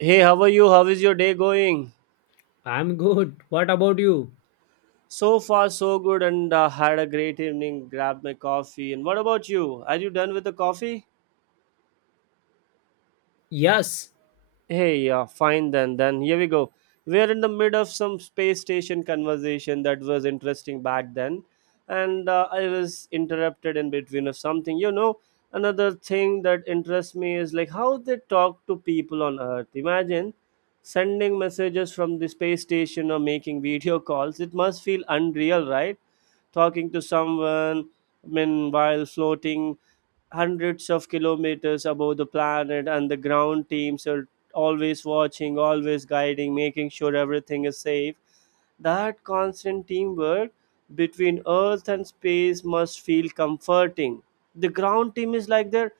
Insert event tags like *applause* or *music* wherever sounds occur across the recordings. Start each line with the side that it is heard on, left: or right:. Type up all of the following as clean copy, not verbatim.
right: Hey, how are you? How is your day going?
left: I'm good. What about you?
right: So far, so good, and had a great evening. Grabbed my coffee. And what about you? Are you done with the coffee?
left: Yes,
right: Hey, fine then. Then here we go. We're in the mid of some space station conversation that was interesting back then, and I was interrupted in between of something. You know, another thing that interests me is like how they talk to people on Earth. Imagine sending messages from the space station or making video calls. It must feel unreal, right? Talking to someone meanwhile floating hundreds of kilometers above the planet, and the ground teams are always watching, always guiding, making sure everything is safe. That constant teamwork between earth and space must feel comforting. The ground team is like their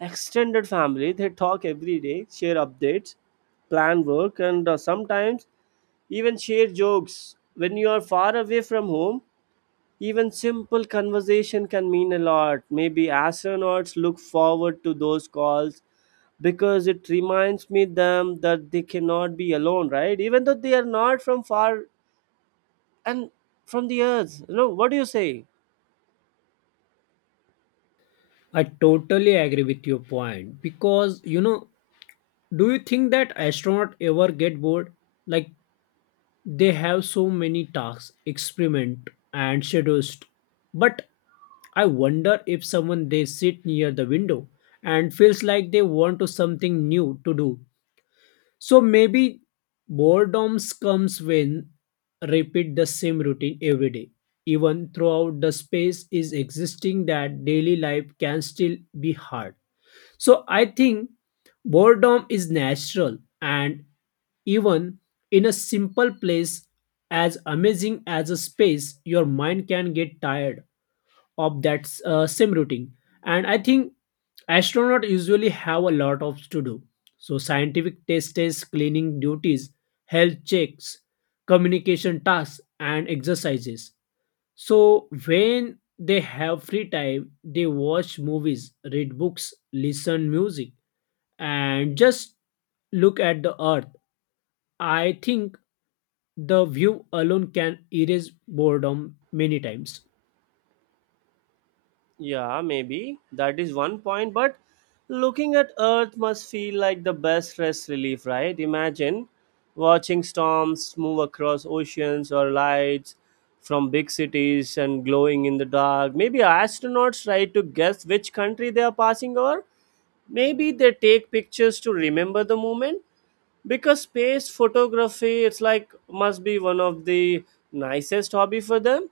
right: extended family. They talk every day, share updates, plan work, and sometimes even share jokes. When you are far away from home, even simple conversation can mean a lot. Maybe astronauts look forward to those calls because it reminds me them that they cannot be alone, right? Even though they are not from far and from the earth. You know, what do you say?
left: I totally agree with your point because do you think that astronaut ever get bored? Like they have so many tasks, experiment and schedules. But I wonder if someone they sit near the window and feels like they want to something new to do. So maybe boredom comes when repeat the same routine every day. Even throughout the space is existing that daily life can still be hard. So I think boredom is natural and even in a simple place as amazing as a space your mind can get tired of that same routine. And I think astronauts usually have a lot of to do, so scientific tests, cleaning duties, health checks, communication tasks and exercises. So when they have free time they watch movies, read books, listen music, and just look at the Earth. I think the view alone can erase boredom many times.
right: Yeah, maybe. That is one point, but looking at Earth must feel like the best stress relief, right? Imagine watching storms move across oceans, or lights from big cities and glowing in the dark. Maybe astronauts try to guess which country they are passing over. Maybe they take pictures to remember the moment, because space photography it's like must be one of the nicest hobby for them.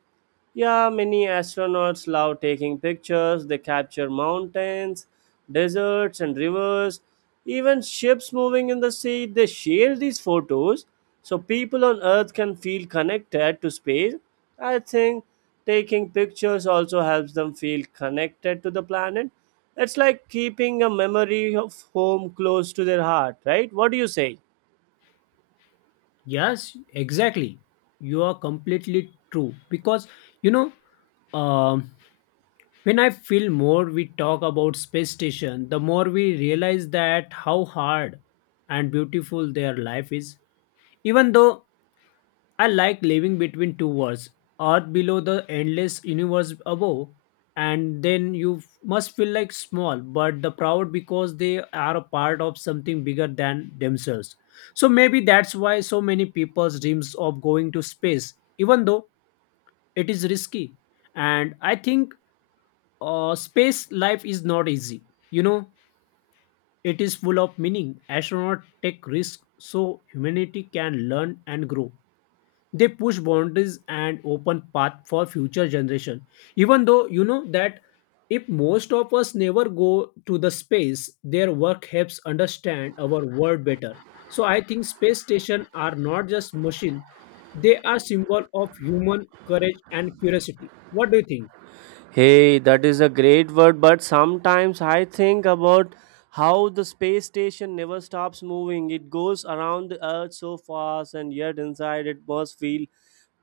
right: Yeah, many astronauts love taking pictures. They capture mountains, deserts and rivers, even ships moving in the sea. They share these photos so people on earth can feel connected to space. I think taking pictures also helps them feel connected to the planet. It's like keeping a memory of home close to their heart, right? What do you say?
left: Yes, exactly. You are completely true because you know um, when I feel more we talk about space station, the more we realize that how hard and beautiful their life is. Even though I like living between two worlds, Earth below the endless universe above, and then must feel like small but the proud because they are a part of something bigger than themselves. So maybe that's why so many people dreams of going to space, even though it is risky. And I think space life is not easy. You know, it is full of meaning. Astronauts take risks so humanity can learn and grow. They push boundaries and open path for future generation, even though you know that if most of us never go to the space their work helps understand our world better. So I think space station are not just machine. They are symbol of human courage and curiosity. What do you think?
right: Hey, that is a great word, but sometimes I think about how the space station never stops moving. It goes around the earth so fast, and yet inside it must feel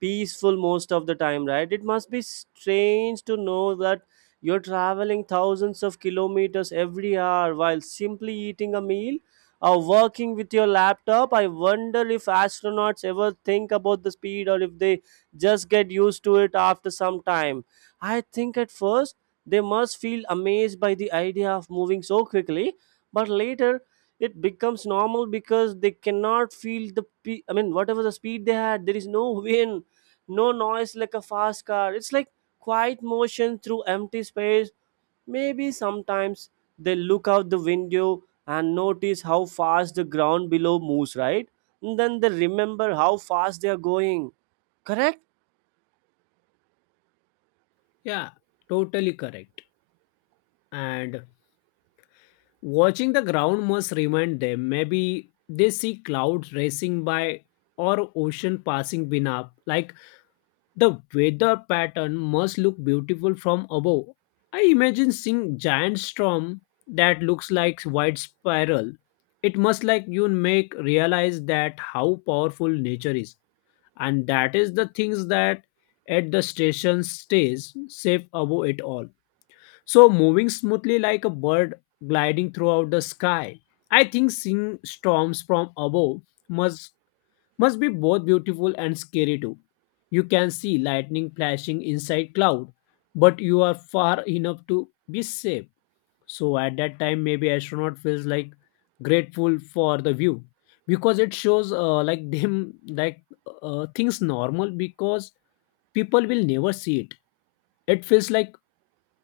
right: peaceful most of the time, right? It must be strange to know that you're traveling thousands of kilometers every hour while simply eating a meal or working with your laptop. I wonder if astronauts ever think about the speed, or if they just get used to it after some time. I think at first they must feel amazed by the idea of moving so quickly, but later it becomes normal because they cannot feel the whatever the speed they had, there is no *laughs* way, no noise like a fast car. It's like quiet motion through empty space. Maybe sometimes they look out the window and notice how fast the ground below moves, right? And then they remember how fast they are going. Correct?
left: Yeah, totally correct. And watching the ground must remind them. Maybe they see clouds racing by or ocean passing beneath like the weather pattern must look beautiful from above. I imagine seeing giant storm that looks like white spiral. It must like you make realize that how powerful nature is. And that is the things that at the station stays safe above it all. So moving smoothly like a bird gliding throughout the sky. I think seeing storms from above must must be both beautiful and scary too. You can see lightning flashing inside cloud, but you are far enough to be safe. So at that time, maybe astronaut feels like grateful for the view because it shows like them like things normal because people will never see it. It feels like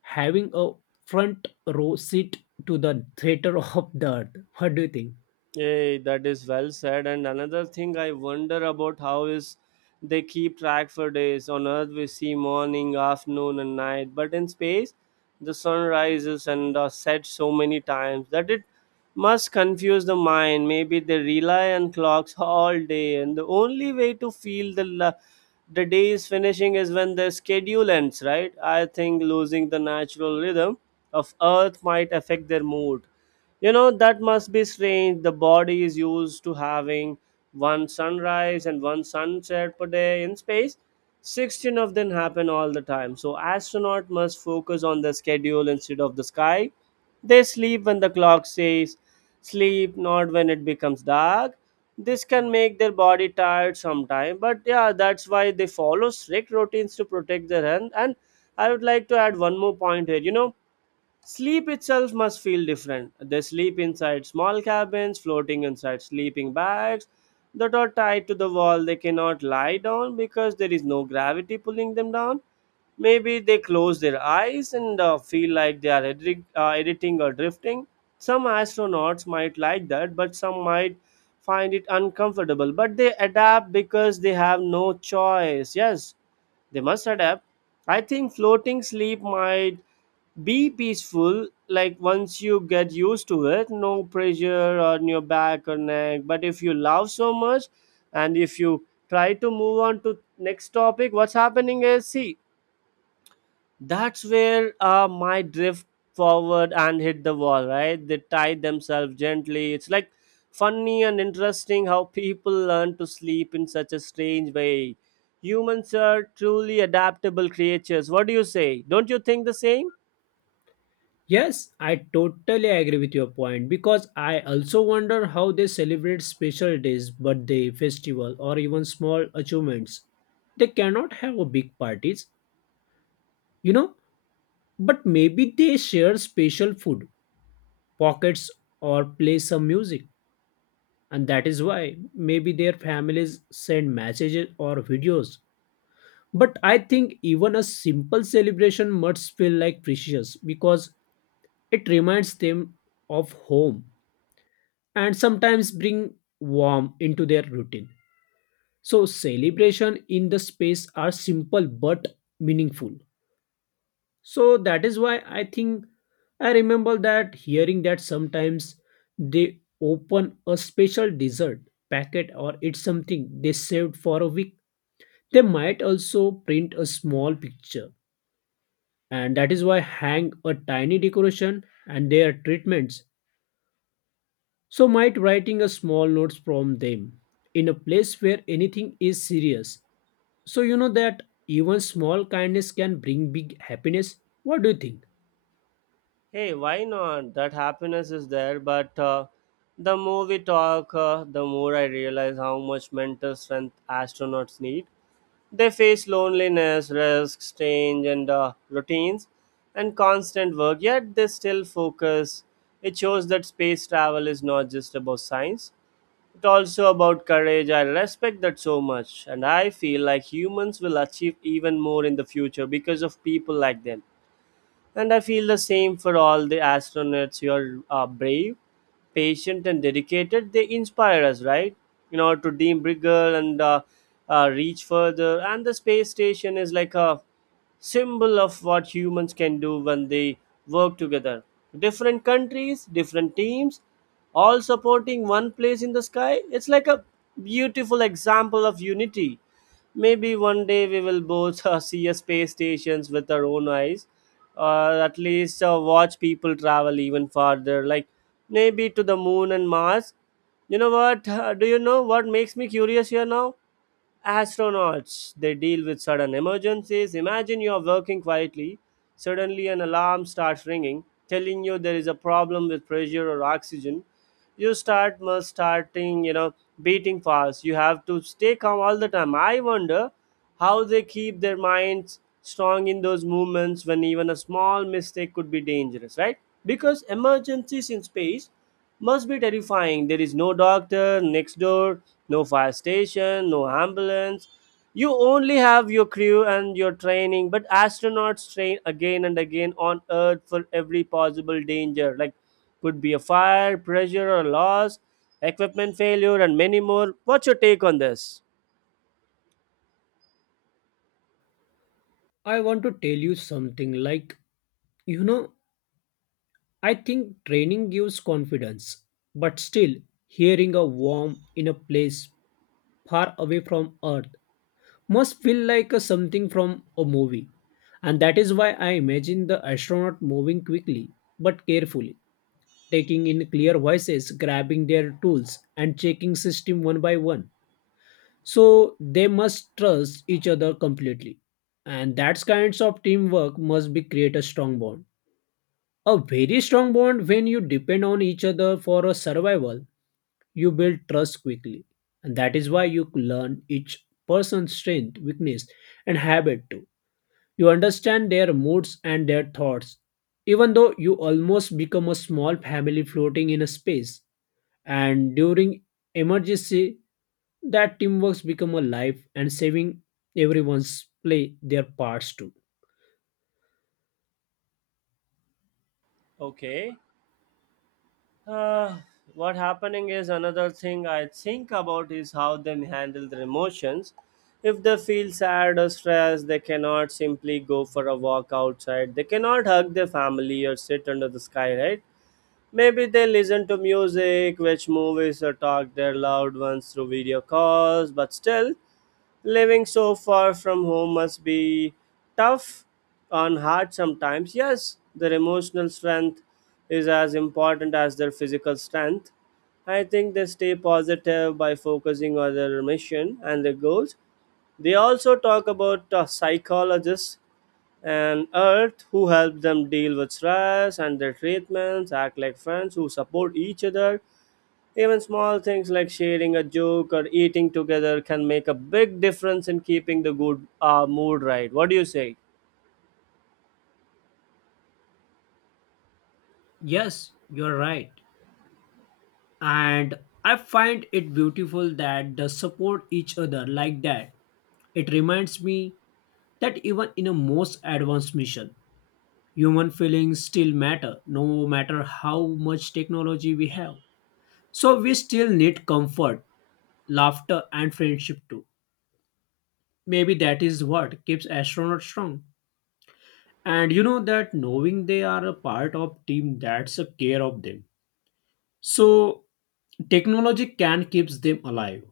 left: having a front row seat to the theater *laughs* of the Earth. What do you think?
right: Hey, that is well said. And another thing I wonder about how is they keep track for days. On Earth, we see morning, afternoon, and night. But in space, the sun rises and sets so many times that it must confuse the mind. Maybe they rely on clocks all day, and the only way to feel the the day is finishing is when the schedule ends. Right? I think losing the natural rhythm of Earth might affect their mood. You know, that must be strange. The body is used to having one sunrise and one sunset per day. In space, 16 of them happen all the time. So, astronaut must focus on the schedule instead of the sky. They sleep when the clock says sleep, not when it becomes dark. This can make their body tired sometime, but yeah, that's why they follow strict routines to protect their health. And I would like to add one more point here. You know, sleep itself must feel different. They sleep inside small cabins, floating inside sleeping bags that are tied to the wall. They cannot lie down because there is no gravity pulling them down. Maybe they close their eyes and feel like they are editing or drifting. Some astronauts might like that, but some might find it uncomfortable. But they adapt because they have no choice. Yes, they must adapt. I think floating sleep might be peaceful, like once you get used to it, no pressure on your back or neck. But if you love so much, and if you try to move on to next topic, what's happening is, see, that's where my drift forward and hit the wall, right? They tie themselves gently. It's like funny and interesting how *laughs* people learn to sleep in such a strange way. Humans are truly adaptable creatures. What do you say? Don't you think the same?
left: Yes, I totally agree with your point because I also wonder how they celebrate special days, birthday, festival, or even small achievements. They cannot have a big parties, you know, but maybe they share special food, pockets, or play some music. And that is why maybe their families send messages or videos. But I think even a simple celebration must feel like precious because it reminds them of home and sometimes bring warmth into their routine. So, celebration in the space are simple but meaningful. So, that is why I think I remember that hearing that sometimes they open a special dessert packet or it's something they saved for a week. They might also print a small picture, and that is why hang a tiny decoration and their treatments. So might writing a small notes from them in a place where anything is serious. So you know that even small kindness can bring big happiness. What do you think?
right: Hey, why not? That happiness is there, but the more we talk, the more I realize how much mental strength astronauts need. They face loneliness, risks, change, and routines, and constant work, yet they still focus. It shows that space travel is not just about science, it's also about courage. I respect that so much, and I feel like humans will achieve even more in the future because of people like them. And I feel the same for all the astronauts. You are brave, patient, and dedicated. They inspire us, right? You know, to dream bigger and reach further. And the space station is like a symbol of what humans can do when they work together. Different countries, different teams, all supporting one place in the sky. It's like a beautiful example of unity. Maybe one day we will both *laughs* see a space stations with our own eyes, or at least watch people travel even farther, like maybe to the moon and Mars. You know what? *laughs* Do you know what makes me curious here now? Astronauts, they deal with sudden emergencies. Imagine you are working quietly, suddenly an alarm starts ringing telling you there is a problem with pressure or oxygen. You starting, you know, beating fast. You have to stay calm all the time. I wonder how they keep their minds strong in those movements when even a small mistake could be dangerous, right? Because emergencies in space must be terrifying. There is no doctor next door, no fire station, no ambulance. You only have your crew and your training, but astronauts train again and again on Earth for every possible danger, like could be a fire, pressure, or loss, equipment failure, and many more. What's your take on this?
left: I want to tell you something like you know I think training gives confidence, but still hearing a warm in a place far away from Earth must feel like a something from a movie. And that is why I imagine the astronaut moving quickly but carefully, taking in clear voices, grabbing their tools, and checking system one by one. So they must trust each other completely. And that kinds of teamwork must be create a strong bond. A very strong bond. When you depend on each other for a survival you build trust quickly, and that is why you learn each person's strength, weakness, and habit too. You understand their moods and their thoughts, even though you almost become a small family floating in a space. And during emergency, that teamwork's become a life and saving everyone's play their parts too.
right: Okay. Uh, what happening is, another thing I think about is how they handle their emotions. If they feel sad or stressed, they cannot simply go for a walk outside. They cannot hug their family or sit under the sky, right? Maybe they listen to music, watch movies, or talk their loved ones through video calls, but still, living so far from home must be tough on heart sometimes. Yes, their emotional strength is as important as their physical strength. I think they stay positive by focusing on their mission and their goals. They also talk about psychologists and Earth, who help them deal with stress, and their treatments act like friends who support each other. Even small things like sharing a joke or eating together can make a big difference in keeping the good mood, right. What do you say?
left: Yes, you're right. And I find it beautiful that they support each other like that. It reminds me that even in a most advanced mission, human feelings still matter, no matter how much technology we have. So we still need comfort, laughter, and friendship too. Maybe that is what keeps astronauts strong. And you know that knowing they are a part of team that's a care of them. So technology can keeps them alive.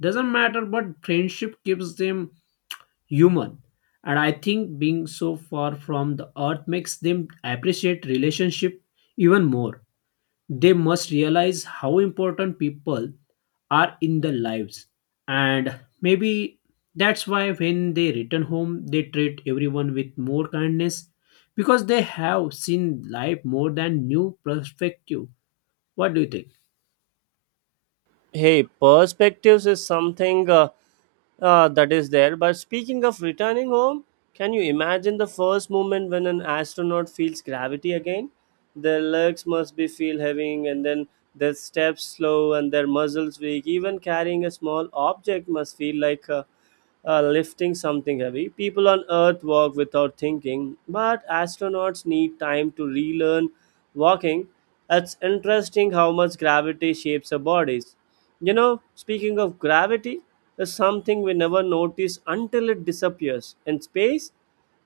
left: Doesn't matter, but friendship keeps them human. And I think being so far from the Earth makes them appreciate relationship even more. They must realize how important people are in their lives. And maybe that's why when they return home they treat everyone with more kindness because they have seen life more than new perspective. What do you think?
right: Hey, perspectives is something that is there, but speaking of returning home, can you imagine the first moment when an astronaut feels gravity again? Their legs must be feel heavy, and then their steps slow and their muscles weak. Even carrying a small object must feel like a lifting something heavy. People on Earth walk without thinking, but astronauts need time to relearn walking. It's interesting how much gravity shapes our bodies. You know, speaking of gravity, is something we never notice until it disappears. In space,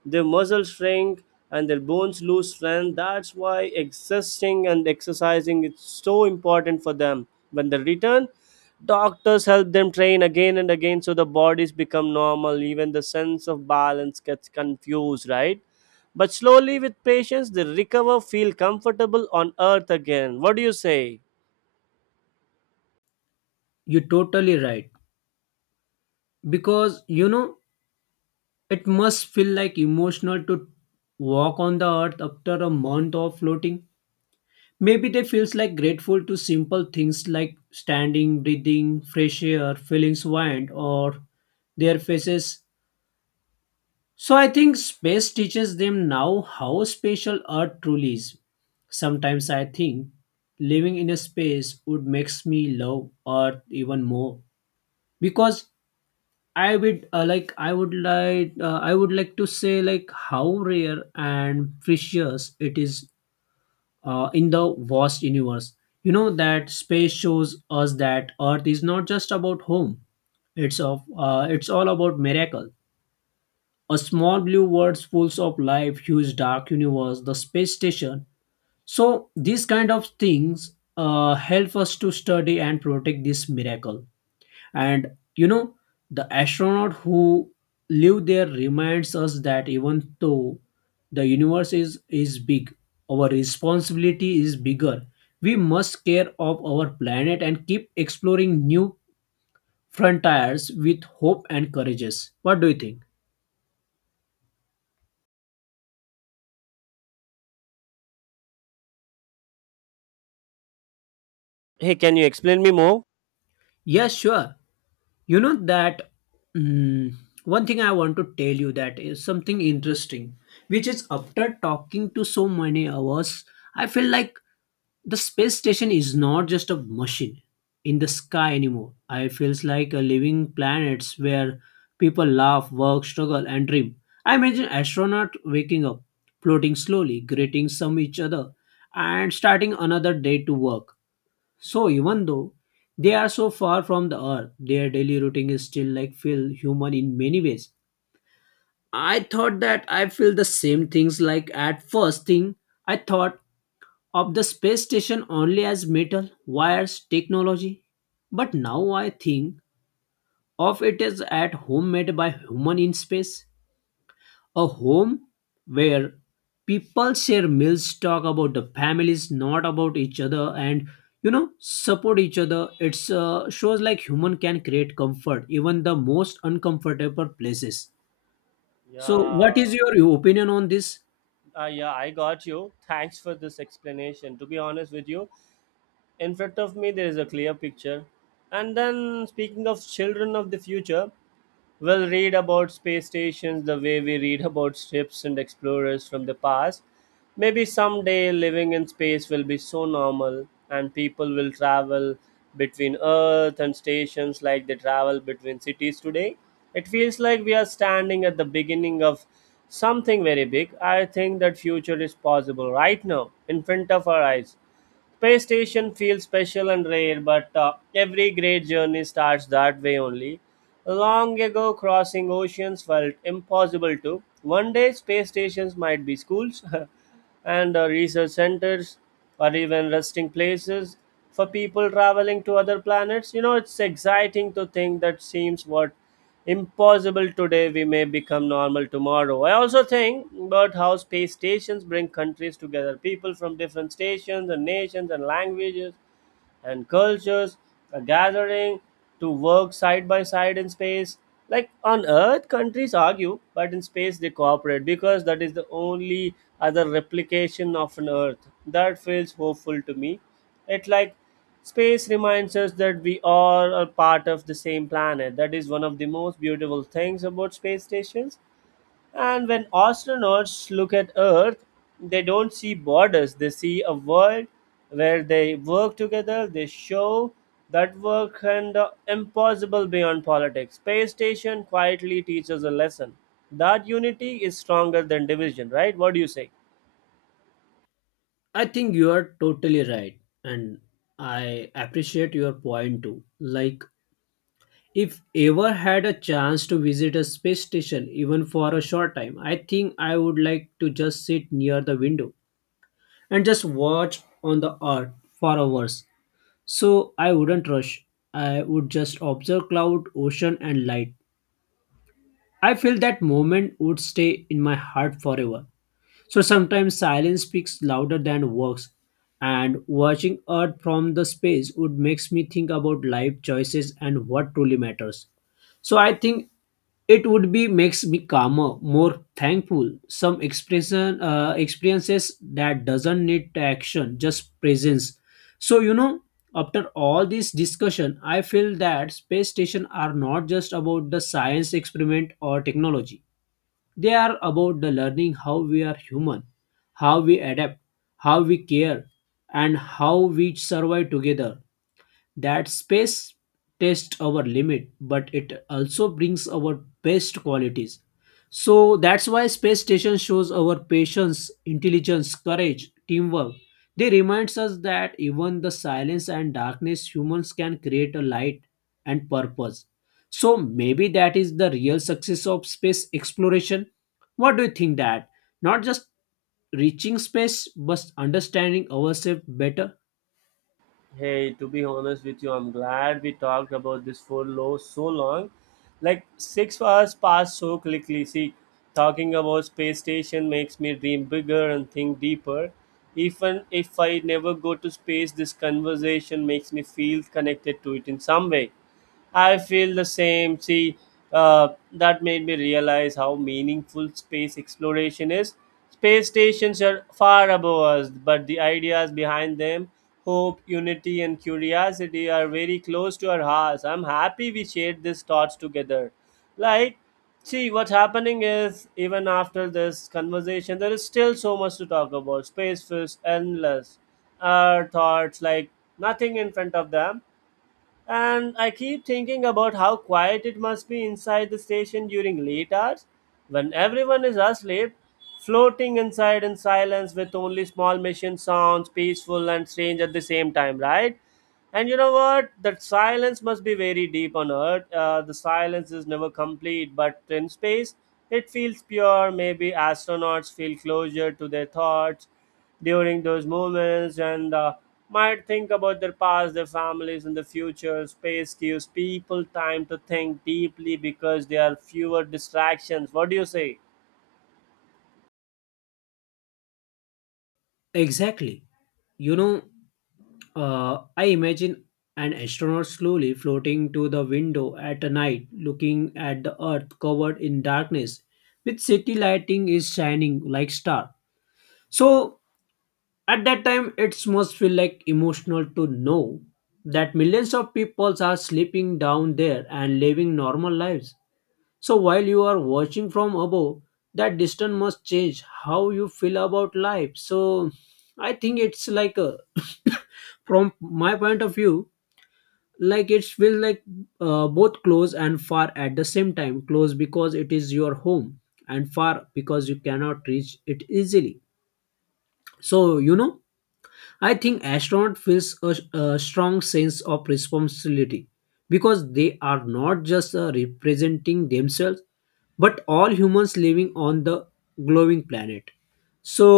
right: their muscles shrink and their bones lose strength. That's why existing and exercising is so important for them. When they return, doctors help them train again and again so the bodies become normal. Even the sense of balance gets confused, right? But slowly, with patience, they recover, feel comfortable on earth again. What do you say?
left: You're totally right because it must feel like emotional to walk on the Earth after a month of floating. Maybe they feels like grateful to simple things like standing, breathing, fresh air, feeling wind, or their faces. So I think space teaches them now how special Earth truly is. Sometimes I think living in a space would makes me love Earth even more because I would like to say like how rare and precious it is in the vast universe. You know that space shows us that Earth is not just about home. It's all about miracle. A small blue world full of life, huge dark universe, the space station. So these kind of things help us to study and protect this miracle. And the astronaut who live there reminds us that even though the universe is big, our responsibility is bigger. We must care of our planet and keep exploring new frontiers with hope and courageous. What do you think?
right: Hey, can you explain me more?
left: Yes, sure. You know that mm, one thing I want to tell you that is something interesting, which is after talking to so many hours, I feel like the space station is not just a machine in the sky anymore. I feels like a living planets where people laugh, work, struggle, and dream. I imagine astronaut waking up, floating slowly, greeting some each other, and starting another day to work. So even though they are so far from the Earth, their daily routine is still like feel human in many ways. I thought that I feel the same things like at first thing I thought of the space station only as metal, wires, technology, but now I think of it as at home made by human in space, a home where people share meals, talk about the families, not about each other, and support each other. It's shows like human can create comfort even the most uncomfortable places. So, what
right: Yeah,
left: is your opinion on this?
right: yeah, I got you. Thanks for this explanation. To be honest with you, in front of me there is a clear picture, and then speaking of children of the future, we'll read about space stations the way we read *laughs* about ships and explorers from the past. Maybe someday living in space will be so normal and people will travel between earth and stations like they travel between cities today. It feels like we are standing at the beginning of something very big. I think that future is possible right now in front of our eyes. Space station feels special and rare, but every great journey starts that way only. Long ago, crossing oceans felt impossible too. One day, space stations might be schools *laughs* and research centers or even resting places for people traveling to other planets. You know, it's exciting to think that seems what impossible today, we may become normal tomorrow. I also think about how space stations bring countries together, people from different stations and nations and languages and cultures are gathering to work side by side in space. Like on Earth, countries argue, but in space they cooperate because that is the only other replication of an Earth. That feels hopeful to me. It like space reminds us that we all are part of the same planet. That is one of the most beautiful things about space stations, and when astronauts look at Earth, they don't see borders, they see a world where they work together, they show that work and the impossible beyond politics. Space Station quietly teaches a lesson that unity is stronger than division, right? What do you say?
left: I think you are totally right, and I appreciate your point too. Like, if ever had a chance to visit a space station, even for a short time, I think I would like to just sit near the window and just watch on the Earth for hours. So I wouldn't rush. I would just observe cloud, ocean, and light. I feel that moment would stay in my heart forever. So sometimes silence speaks louder than words, and watching Earth from the space would makes me think about life choices and what truly matters. So I think it would be makes me calmer, more thankful. Some expression experiences that doesn't need action, just presence. So after all this discussion, I feel that space station are not just about the science experiment or technology. They are about the learning how we are human, how we adapt, how we care, and how we survive together. That space tests our limit, but it also brings our best qualities. So that's why space station shows our patience, intelligence, courage, teamwork. They reminds us that even the silence and darkness humans can create a light and purpose. So maybe that is the real success of space exploration. What do you think that? Not just reaching space, but understanding ourselves better.
right: Hey, to be honest with you, I'm glad we talked about this for low so long. Like 6 hours passed so quickly. See, talking about space station makes me dream bigger and think deeper. Even if I never go to space, this conversation makes me feel connected to it in some way. I feel the same. See, that made me realize how meaningful space exploration is. Space stations are far above us, but the ideas behind them, hope, unity, and curiosity, are very close to our hearts. I'm happy we shared these thoughts together. Like, see, what's happening is, even after this conversation, there is still so much to talk about. Space feels endless. Our thoughts, like, nothing in front of them. And I keep thinking about how quiet it must be inside the station during late hours, when everyone is asleep, floating inside in silence with only small machine sounds, peaceful and strange at the same time, right? And you know what? That silence must be very deep on Earth. The silence is never complete, but in space, it feels pure. Maybe astronauts feel closer to their thoughts during those moments, and might think about their past, their families, and the future. Space gives people time to think deeply because there are fewer distractions. What do you say?
left: Exactly. You know, I imagine an astronaut slowly floating to the window at night, looking at the Earth covered in darkness, with city lighting is shining like star. So at that time, it must feel like emotional to know that millions of people are sleeping down there and living normal lives. So while you are watching from above, that distance must change how you feel about life. So I think it's like *coughs* from my point of view, like it feel like both close and far at the same time, close because it is your home and far because you cannot reach it easily. So I think astronaut feels a strong sense of responsibility because they are not just representing themselves but all humans living on the glowing planet. So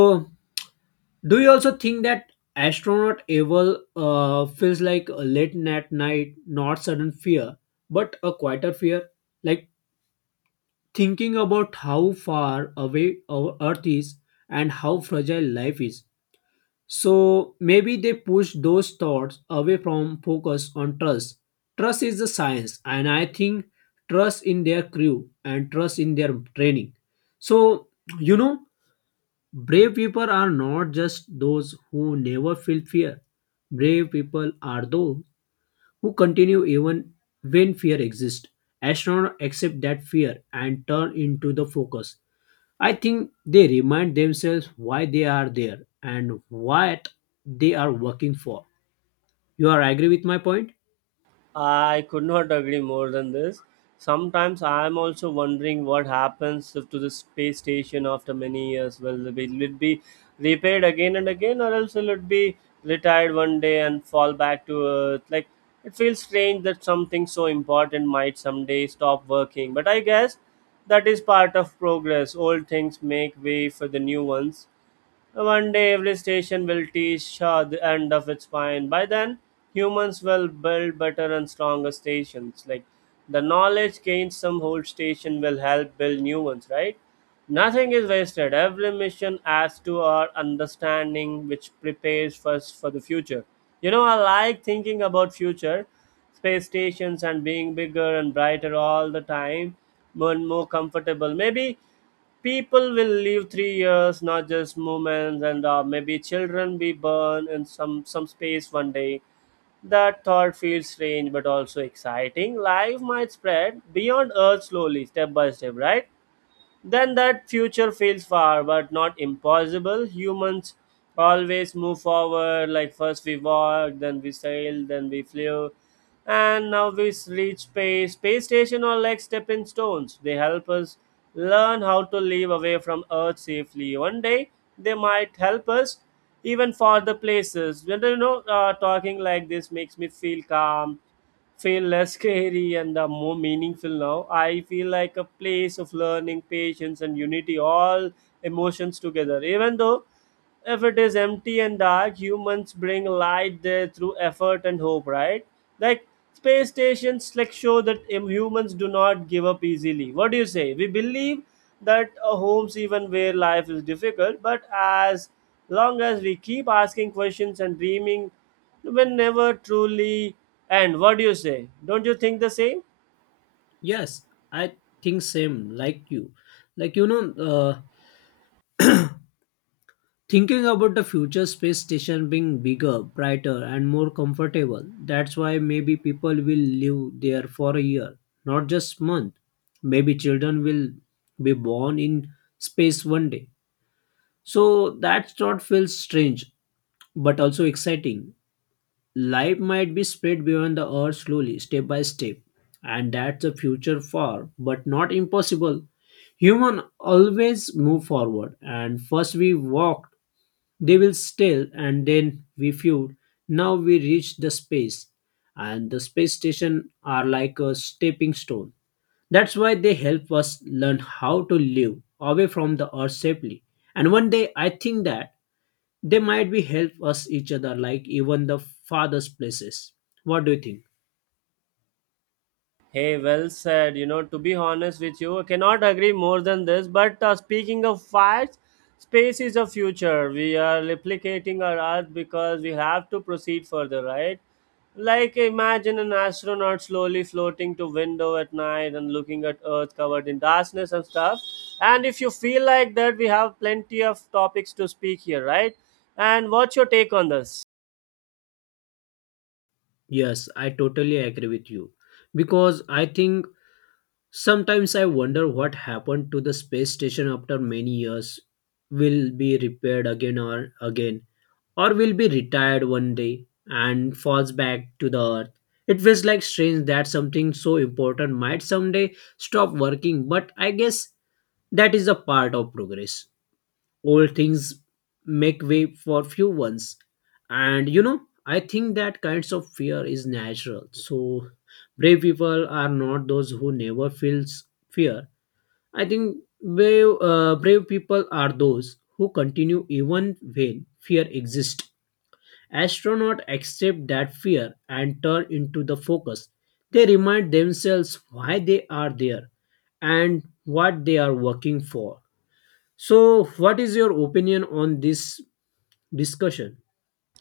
left: do you also think that astronaut evil feels like a late at night, not sudden fear, but a quieter fear? Like thinking about how far away our Earth is and how fragile life is. So maybe they push those thoughts away from focus on trust. Trust is the science, and I think trust in their crew and trust in their training. So, you know, Brave people are not just those who never feel fear. Brave people are those who continue even when fear exists. Astronauts accept that fear and turn into the focus. I think they remind themselves why they are there and what they are working for. You are agree with my point?
right: I could not agree more than this. Sometimes I am also wondering what happens if to the space station after many years. Will it be repaired again and again, or else will it be retired one day and fall back to Earth? Like it feels strange that something so important might someday stop working. But I guess that is part of progress. Old things make way for the new ones. One day, every station will teach Shah the end of its spine. By then, humans will build better and stronger stations. Like the knowledge gained, some old station will help build new ones, right? Nothing is wasted. Every mission adds to our understanding, which prepares us for the future. You know, I like thinking about future space stations and being bigger and brighter all the time, more and more comfortable. Maybe people will live 3 years not just moments, and maybe children be born in some space one day. That thought feels strange but also exciting. Life might spread beyond earth slowly, step by step, right? Then that future feels far but not impossible. Humans always move forward. Like first we walked, then we sailed, then we flew, and now we reach space. Space station or like stepping stones. They help us learn how to live away from Earth safely. One day they might help us even farther places. When talking like this makes me feel calm, feel less scary and the more meaningful now. I feel like a place of learning, patience, and unity, all emotions together. Even though if it is empty and dark, humans bring light there through effort and hope, right? Like space stations like show that humans do not give up easily. What do you say? We believe that homes, even where life is difficult, but as long as we keep asking questions and dreaming, we will never truly end. What do you say? Don't you think the same?
left: Yes, I think same like you. Like thinking about the future space station being bigger, brighter, and more comfortable, that's why maybe people will live there for a year, not just month. Maybe children will be born in space one day. So that thought feels strange, but also exciting. Life might be spread beyond the Earth slowly, step by step, and that's a future far, but not impossible. Human always move forward, and first we walked they will still, and then we feud. Now we reach the space, and the space station are like a stepping stone. That's why they help us learn how to live away from the Earth safely. And one day I think that they might be help us each other like even the farthest places. What do you think?
right: Hey, well said. You know, to be honest with you, I cannot agree more than this. But speaking of facts, space is a future. We are replicating our Earth because we have to proceed further, right? Like, imagine an astronaut slowly floating to window at night and looking at Earth covered in darkness and stuff. And if you feel like that, we have plenty of topics to speak here, right? And what's your take on this?
left: Yes, I totally agree with you because I think sometimes I wonder what happened to the space station after many years. Will be repaired again or again, or will be retired one day and falls back to the Earth. It feels like strange that something so important might someday stop working, but I guess that is a part of progress. Old things make way for few ones. And I think that kinds of fear is natural. So brave people are not those who never feels fear. I think brave people are those who continue even when fear exists. Astronauts accept that fear and turn into the focus. They remind themselves why they are there and what they are working for. So, what is your opinion on this discussion?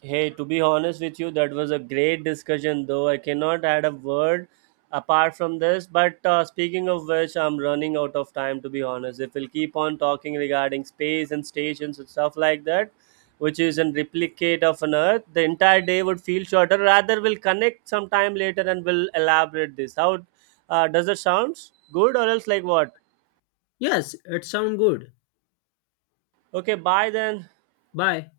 right: Hey, to be honest with you, that was a great discussion, though I cannot add a word apart from this. But speaking of which, I'm running out of time, to be honest. If we'll keep on talking regarding space and stations and stuff like that, which is a replicate of an Earth, the entire day would feel shorter. Rather, we'll connect sometime later and we'll elaborate this. How does it sounds good or else like what?
left: Yes, it sounds good.
right: Okay, bye then.
left: Bye.